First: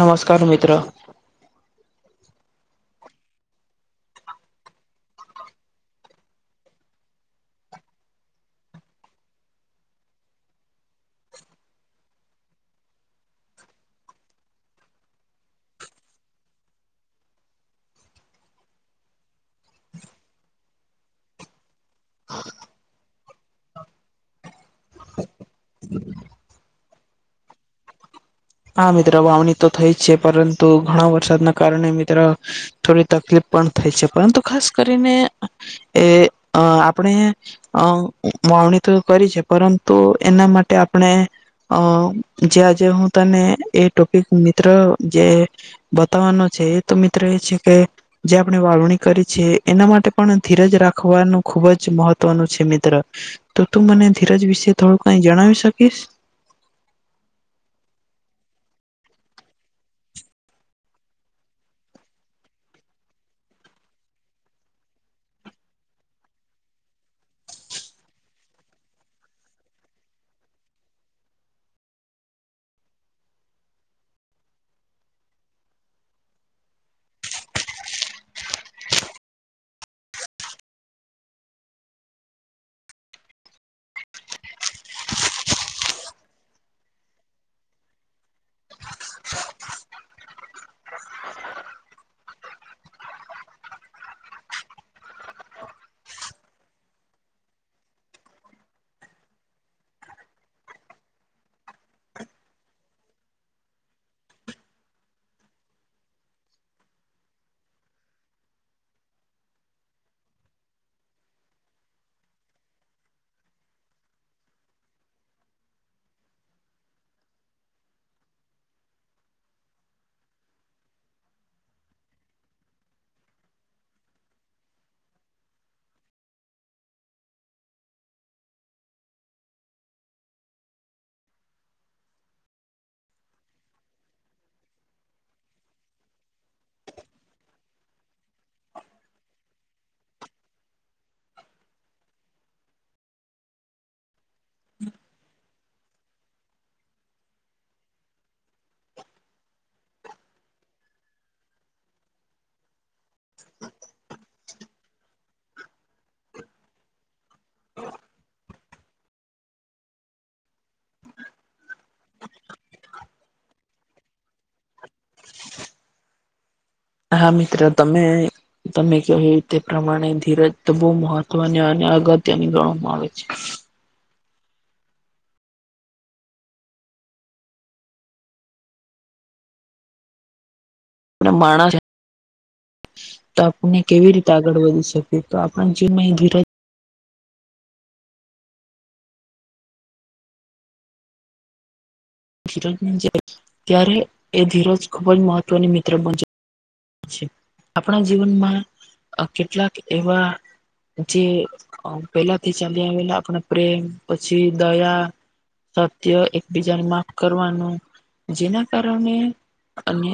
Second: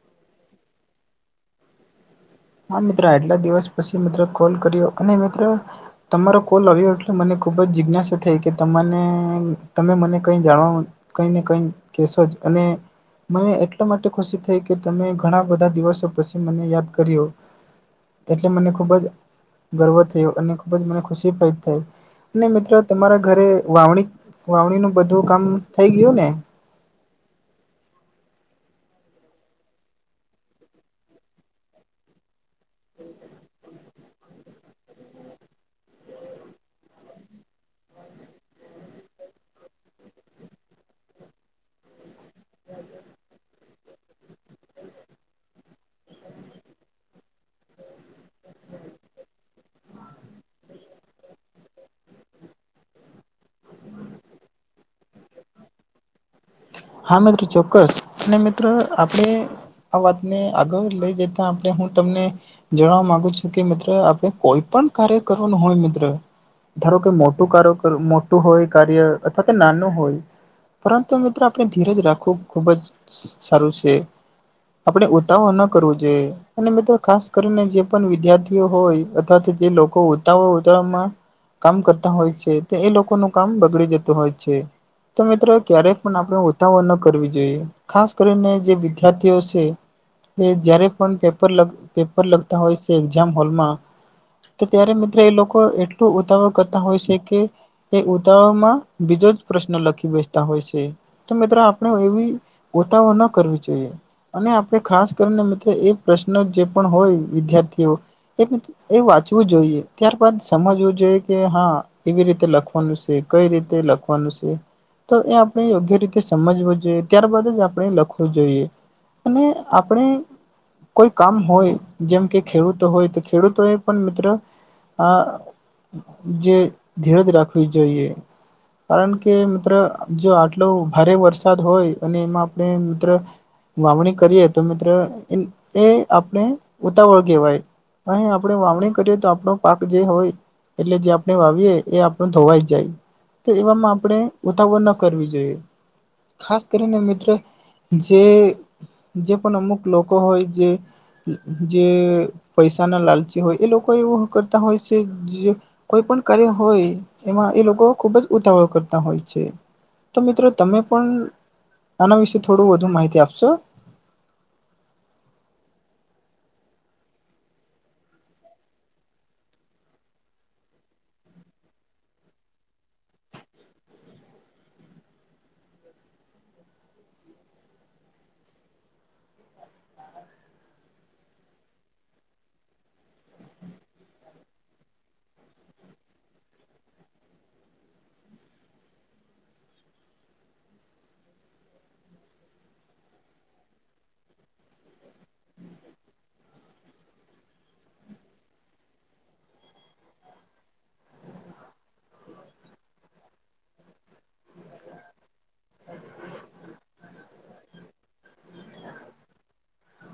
નમસ્કાર મિત્ર હા મિત્રો આટલા દિવસ પછી મિત્રો કોલ કર્યો અને મિત્રો તમારો કોલ આવ્યો એટલે મને ખુબ જ જિજ્ઞાસા થઈ કેને તમે મને કઈ જાણવા કઈ ને કઈ કેશો જ અને મને એટલા માટે ખુશી થઈ કે તમે ઘણા બધા દિવસો પછી મને યાદ કર્યો એટલે મને ખૂબ જ ગર્વ થયું અને ખૂબ જ મને ખુશીદ થઈ ને મિત્રો તમારા ઘરે વાવણી વાવણી નું બધું કામ થઈ ગયું ને હા મિત્રો વાવણી તો થઈ જ છે પરંતુ ઘણા વરસાદના કારણે મિત્ર થોડી તકલીફ પણ થાય છે પરંતુ ખાસ કરીને એ અ આપણે અ વાવણી તો કરી છે પરંતુ એના માટે આપણે અ જેજે હું તને એ મિત્ર જે બતાવાનો છે એ તો મિત્ર એ છે કે જે આપણે વાવણી કરી છેએ એના માટે પણ ધીરજ રાખવાનું ખુબ જ મહત્વનું છે મિત્ર તો તું મને ધીરજ વિશે થોડું કઈ જણાવી શકીશ હા મિત્રો ચોક્કસ અને મિત્રો આપણે આ વાતને આગળ લઈ જતા આપણે હું તમને જણવા માંગુ છું કે મિત્ર આપણે કોઈ પણ કાર્ય કરવાનું હોય મિત્ર ધારો કે મોટું કાર મોટું હોય કાર્ય અથવા તો નાનું હોય પરંતુ અ આપણે ધીરેજ રાખવું ખુબ જ સારું છે આપડણે ઉતાવળ ન કરવો જોઈએ અને મિત્રો ખાસ કરીને જે પણ વિદ્યાર્થીઓ હોય અથવા તો જે લોકો ઉતાવળ ઉતાળમાં કામ કરતા હોય છે તો એ લોકોનું કામ બગડી જતું હોય છે તો મિત્રો ક્યારેક પણ આપણે ઉતાળ ન કરવી જોઈએ ખાસ કરીને જે વિદ્યાર્થીઓ છે કે જયારે પણ પેપર પેપર લગતા હોય છે એક્ઝામ હોલમાં તો ત્યારે મિત્રો એ લોકો એટલું ઉતાવળ કરતા હોય છે કે એ ઉતારો માં બીજો જ પ્રશ્ન લખી બેસતા હોય છે તો મિત્રો આપણે એવી ગોતાવો ન કરવી જોઈએ. અને આપણે ખાસ કરીને મિત્રો એ પ્રશ્ન જે પણ હોય વિદ્યાર્થીઓ એક એ વાંચવું જોઈએ ત્યારબાદ સમજવું જોઈએ કે હા કેવી રીતે લખવાનું છે કઈ રીતે લખવાનું છે તો એ આપણે યોગ્ય રીતે સમજવું જોઈએ ત્યારબાદ જ આપણે લખવું જોઈએ અને આપણે કોઈ કામ હોય જેમ કે ખેડૂતો હોય તો ખેડૂતો એ પણ મિત્ર હા. જે ધીરજ રાખવી જોઈએ કારણ કે મિત્ર જો આ એટલો ભારે વરસાદ હોય અને એમાં આપણે મિત્ર વાવણી કરીએ તો મિત્ર એ આપણે ઉતાવળ કહેવાય અ આપણેે વાવણી કરીએ તો આપણો પાક જે હોય એટલે જે આપણે વાવીએ એ આપણ ધોવાઈ જ જાય તો એવામાં આપણે ઉતાવળ ન કરવી જોઈએ. ખાસ કરીને મિત્ર જે. જે પણ અમુક લોકો હોય જે જે પૈસાના લાલચી હોય એ લોકો એવું કરતા હોય છે જે કોઈ પણ કાર્ય હોય એમાં એ લોકો ખુબ જ ઉતાવળો કરતા હોય છે. તો મિત્રો તમે પણ આના વિશે થોડું વધુ માહિતી આપશો હા મિત્ર તમે તમે કહ તે પ્રમાણે ધીરજ બહુ મહત્વની અને અગત્યની ગણવામાં આવે છે માણા. તો આપને કેવી રીતે આગળ વધી શકીએ તો આપણ જેવ ધરા ધીરજ બની ત્યારે એ ધીરજ ખુબ જ મહત્વની મિત્ર બન આપણા જીવનમાં કેટલાક એવા જે પેલા થી ચાલી આવેલા આપણે પ્રેમ પછી દયા સત્ય એકબીજાને માફ કરવાનું જેના કારણે અને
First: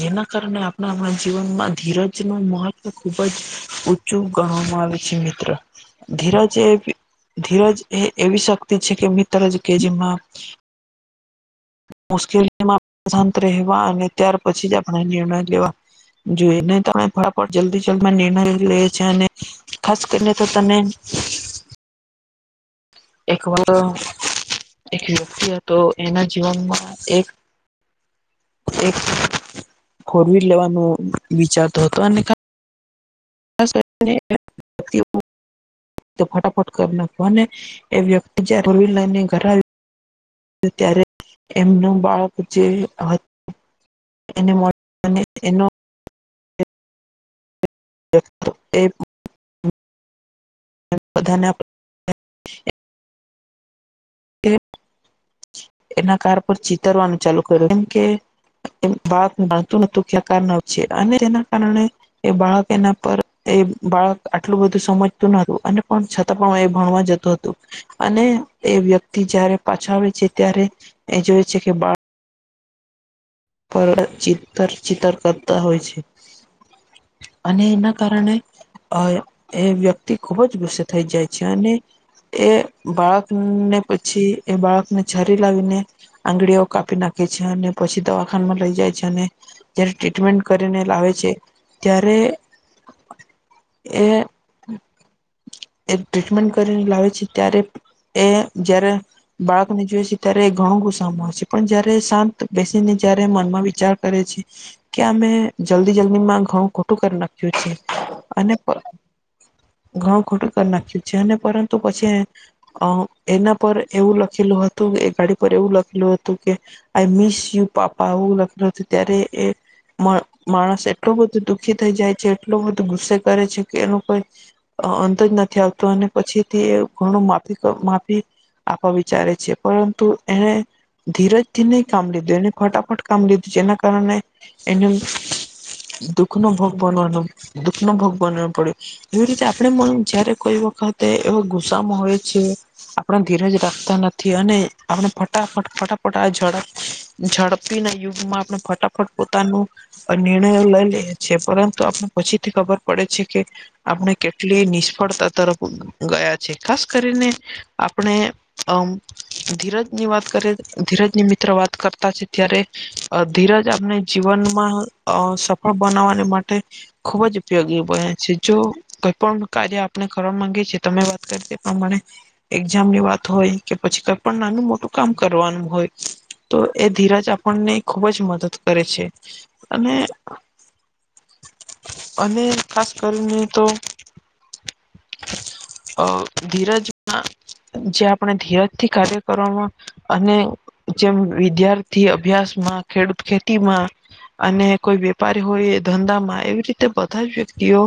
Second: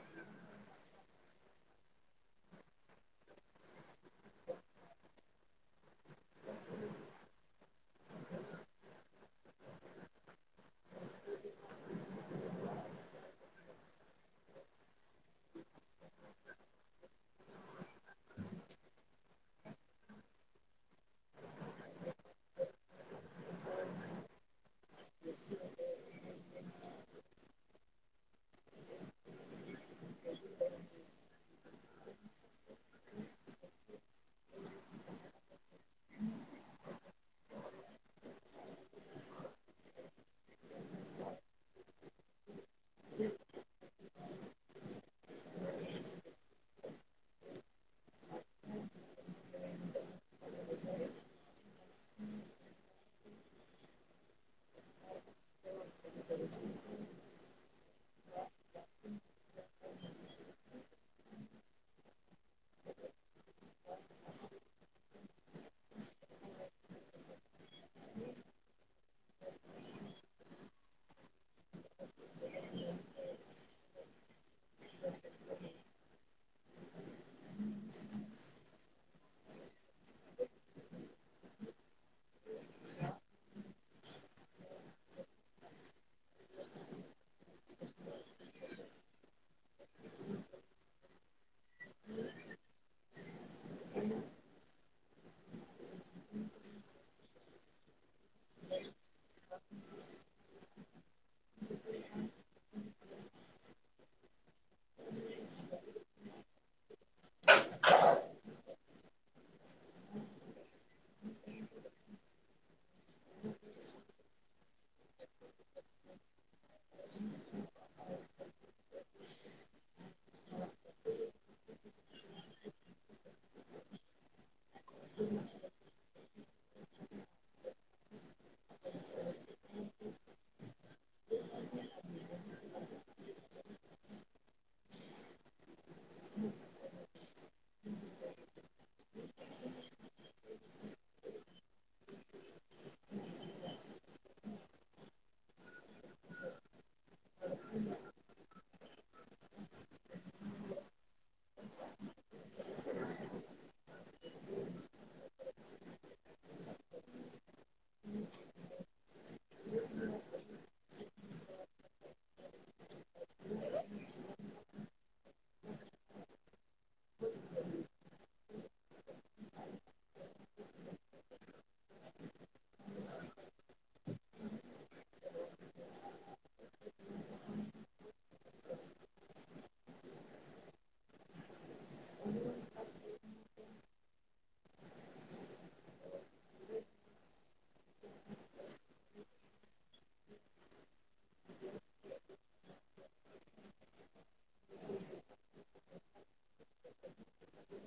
જેના કારણે આપણારા જીવનમાં ધીરજ નું મહત્વ ખુબ જ ઊચું ગણવામાં આવે છે મિત્ર. ધીરજ એવી ધીરજ એ એવી શક્તિ છે કે મિત્રજ કે જેમાં કે શંત રહેવા અને ત્યાર પછી જ આપણે નિર્ણય લેવા જોઈએ નહી તો આપ ફળફ જલ્દી જલ્દીમાં નિર્ણય લે છ છે અને ખાસ કરીને તો તમે એક વ એક વ્યક્તિ હતો એના જીવનમાં એક એક ફોર વ્લ લેવાનો વિચારતો હતો અને ું ફટાફટ કરી નાને એ વ્યક્તિ જ રોવિલાની ઘર આવી ત્યારે એમનું બાળક જે હતું એને એનો એક એ બધાને આપ એના કાર પર ચતરવાનું ચાલુ કરે કેમ કે એ વાત માનતું નતું ખકારના છે અને તેના કારણે એ બાળક એના પર એ બાળક આટલું બધું સમજતું નતું અને પણ છતાં પણ એ ભણવા જતું અને એ વ્યક્તિ જયારે પાછા આવે છે ત્યારે એ જોવે છે કે બાળ પર ચિત્ર ચિત્ર કરતા હોય છે અને એના કારણે અ એ વ્યક્તિ ખુબ જ ગુસ્સે થઈ જાય છે અને એ બાળકને પછી એ બાળકને ઝારી લાવીને આંગળીઓ કાપી નાખે છે અને પછી દવા માં લઈ જાય છે અને જયારે ટ્રીટમેન્ટ કરીને લાવે છે ત્યારે એ એ ટ્રીટમેન્ટ કરીને લાવે છે ત્યારે એ જયારે બાળકને જોય છે ત્યારે ઘણું ગુસામાં આવશે પણ જયારે શાંત બે જયારે મન માં વિચાર કરે છે કે અમે જલ્દી જલ્દી માં ઘણું ખોટું કરી નાખ્યું છે અને ઘણું ખોટું કરી નાખ્યું છે અને પરંતુ પછી અ એના પર એવું લખેલું હતું એ ગાડી પર એવું લખેલું હતું કે આઈ મિસ યુ પાપા એવું લગ્ન હતું ત્યારે એ માણસ એટલો બધો દુઃખી થઈ જાય છે એટલો બધો ગુસ્સે કરે છે કે એ લોકો કોઈ અંત જ નથી આવતું અને પછીથી ઘણું માફી માફી આપવા વિચારે છે પરંતુ એને ધીરજથી નહી કામ લીધું એને ફટાફટ કામ લીધું જેના કારણે એને દુખ નો ભોગ બનવાનો દુઃખ નો ભોગ બનો પડ્યો એવી રીતે આપડે જયારે કોઈ વખતે એવા ગુસામ હોય છે આપણે ધીરજ રાખતા નથી અને આપણે ફટાફટ ફટાફટ આ ઝડપ ઝડપી ના યુગમાં આપણે ફટાફટ પોતાનું નિર્ણયો લઈ લેએ છે પરંતુ આપને પછી થી ખબર પડે છે કે આપણે કેટલી નિષ્ફળતા તરફ ગયા છે ખાસ કરીને આપણે અમ ધીરજ ની વાત કરીએ ધીરજની મિત્ર વાત કરતા છે ત્યારે ધીરજ આપમને જીવનમાં અ સફળ બનાવવાની માટે ખુબ જ ઉપયોગી બને છે જો કોઈ પણ કાર્ય ને કરવા માંગે છે તમે વાત કરી એ પ્રમાણે એક્ઝામ ની વાત હોય કે પછી કઈ પણ નાનું મોટું કામ કરવાનું હોય તો એ ધીરજ આપણને ખૂબ જ મદદ કરે છે અને અને ખાસ કરીને તો અ ધીરજમાં જે આપણે ધીરજથી કાર્ય કરવામાં અને જેમ વિદ્યાર્થી અભ્યાસમાં ખેડૂત ખેતીમાં અને કોઈ વેપારી હોય ધંધા માં એવી રીતે બધા જ વ્યક્તિઓ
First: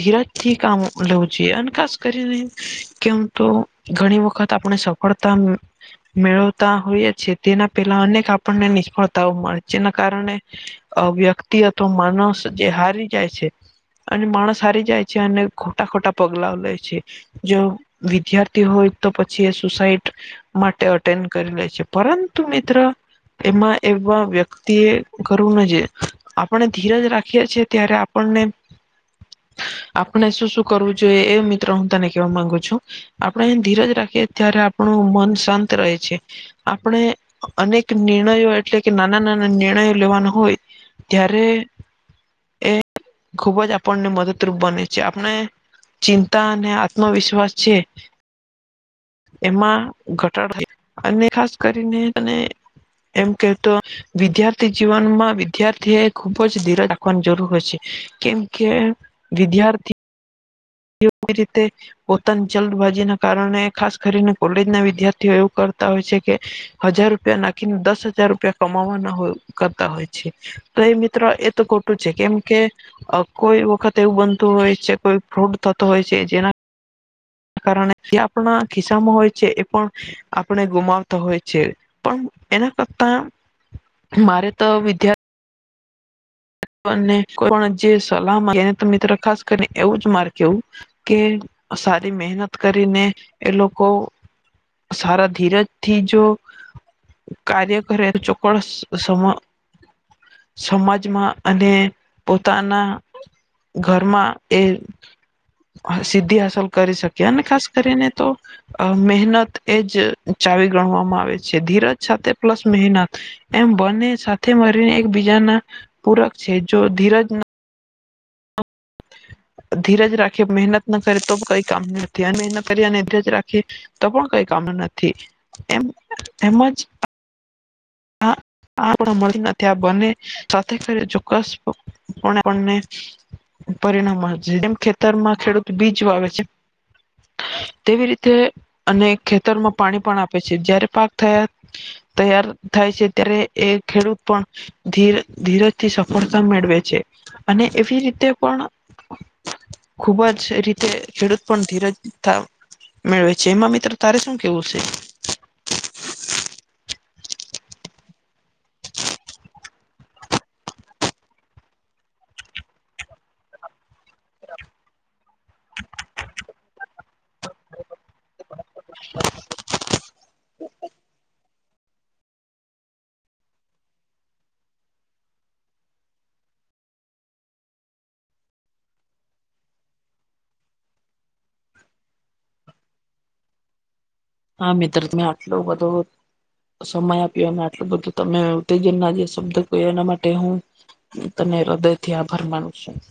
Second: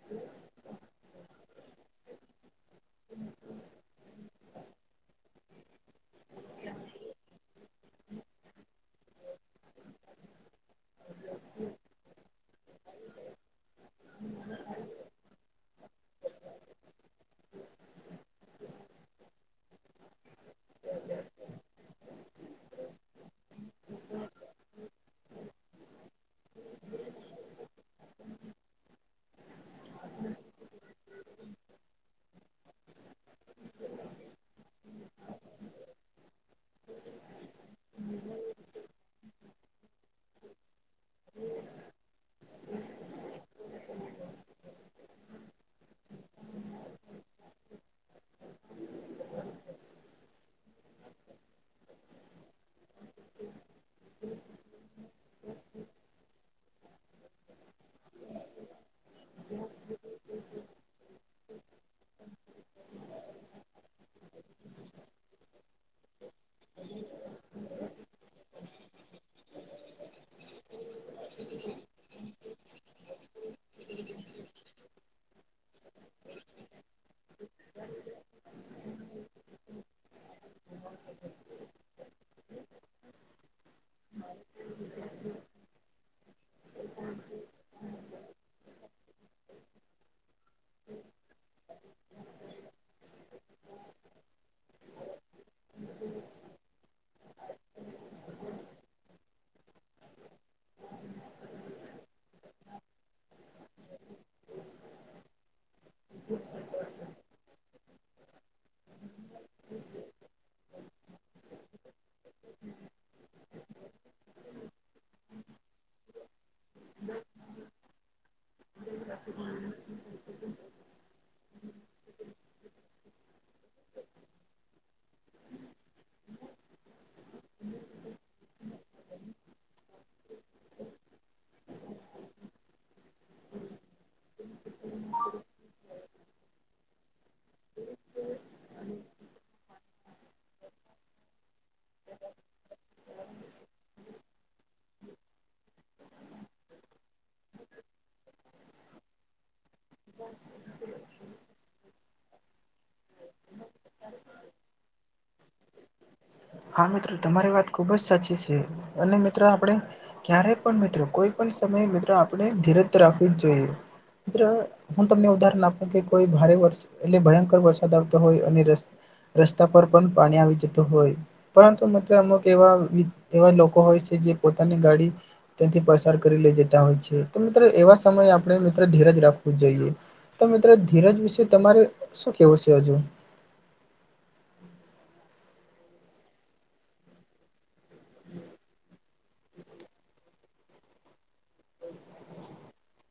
ધીરાજ કામ લેવું જોઈએ અને ખાસ કરીને કેમ તો ઘણી વખત આપણે સફળતા મેળવતા હોઈએ છેએ તેના પેલા અનેક આપણને નિષ્ફળતાઓ મળે જેના કારણે વ્યક્તિ અથવા માણસ જે હારી જાય છે અને માણસ હારી જાય છે અને ખોટા ખોટા પગલાઓ લે છે જો વિદ્યાર્થી હોય તો પછી એ સુસાઈડ માટે અટેન્ડ કરી લે છે પરંતુ મિત્ર એમાં એવા વ્યક્તિ એ કરું નથી આપણે ધીરજ રાખીએ છીએ ત્યારે આપણને આપણે શું શું કરવું જોઈએ એ મિત્રો હું તને કેવા માંગુ છું આપડે અ ધીરજ રાખીએ ત્યારે પણ મન શાંત રહે છે આપણે અનેક નિર્ણયો એટલે કે નાના નાના નિર્ણયો લેવાના હોય ત્યારે એ ખુબ જ આપણને મદદરૂપ બને છે જે આપણે ચિંતા અને આત્મવિશ્વાસ છે એમાં ઘટાડ થ અને ખાસ કરીને અને એમ કે તો વિદ્યાર્થી જીવનમાં વિદ્યાર્થી એ ખુબ જ ધીરજ રાખવાની જરૂર હોય છે. કેમ કે વિદ્યાર્થી રીતે પોતાની જલ્દબાજી ના કારણે ખાસ કરીને કોલેજ ના વિદ્યાર્થીઓ એવું હોય છે કે હજાર રૂપિયા નાખીને દસ હજાર રૂપિયા કમાવાના હો કરતા હોય છે તો એ મિત્ર એ તો ખોટું છે કેમ કે કોઈ વખત એવું બનતું હોય છે કોઈ ફ્રોટ થતો હોય છે જેના કારણે જે આપણા ખિસ્સામાં હોય છે એ પણ આપણે ગુમાવતા હોય છે પણ એના કરતા મારે તો વિદ્યા કોઈ પણ જે સલાહ એને તો મિત્રો ખાસ કરીને એવું જ માર કેવું કે સારી મહેનત કરીને એ લોકો સારા ધીરજથી જો કાર્ય કરે તો ચોક્કસ સમ સમાજમાં અને પોતાના ઘરમાં એ સિદ્ધિ હાંસલ કરી શકી અને ખાસ કરીને તો અ મહેનત એજ ચાવી ગણવામાં આવે છે ધીરજ સાથે પ્લસ મહેનત એમ બંને સાથે મળીને એક બીજા ના પૂરક છે જો ધીરજ ધીરજ રાખે મહેનત ન કરે તો કંઈ કામ નથી અને કરી ધીરજ રાખીએ તો પણ કઈ કામનુ નથી. એમ એમજ આ મળીને ત્યાં બને સાથે કર ચોક્કસ આપને પરિણામ મળ છે જેમ ખેતરમાં ખેડૂત બીજ વાવે છે. તેવી રીતે અને ખેતરમાં પાણી પણ આપે છે જયારે પાક થયા તૈયાર થાય છે ત્યારે એ ખેડૂત પણ ધ ધીરજથી સફળતા મેળવે છે. અને એવી રીતે પણ ખુબ જ એ રીતે ખેડૂત પણ ધીરજ તા મેળવે છે, એમાં મિત્ર, તારે શું કેવું છે? હા મિત્રો, તમારી વાત ખુબ જ સાચી છે. અને મિત્ર, આપણે ક્યારે પણ, મિત્ર, કોઈ પણ સમયે મિત્ર, આપણે ધીરજ રાખવી જ જોઈએ, મિત્ર. હું તમને ઉદાહરણ આપું કે કોઈ ભારે વર્ષ એટલે ભયંકર વરસાદ આવતો હોય અને રસ્તા પર પણ પાણી આવી જતું હોય. પરંતુ મિત્ર, અમુક એવા એવા લોકો હોય છે, જે પોતાની ગાડી ત્યાંથી પસાર કરી લઈ જતા હોય છે, તો મિત્ર, એવા સમયે આપણે, મિત્ર, ધીરજ રાખવું જોઈએ. તો મિત્ર, ધીરજ વિશે તમારે શું કેવું છે હજુ? હા મિત્ર, તમે આટલો બધો. સમય આપ્યો, આટલું બધું તમે ઉત્તેજન ના જે શબ્દ કહ્યા, એના માટે હું હુ તમને હૃદયથી આભાર માનું છું.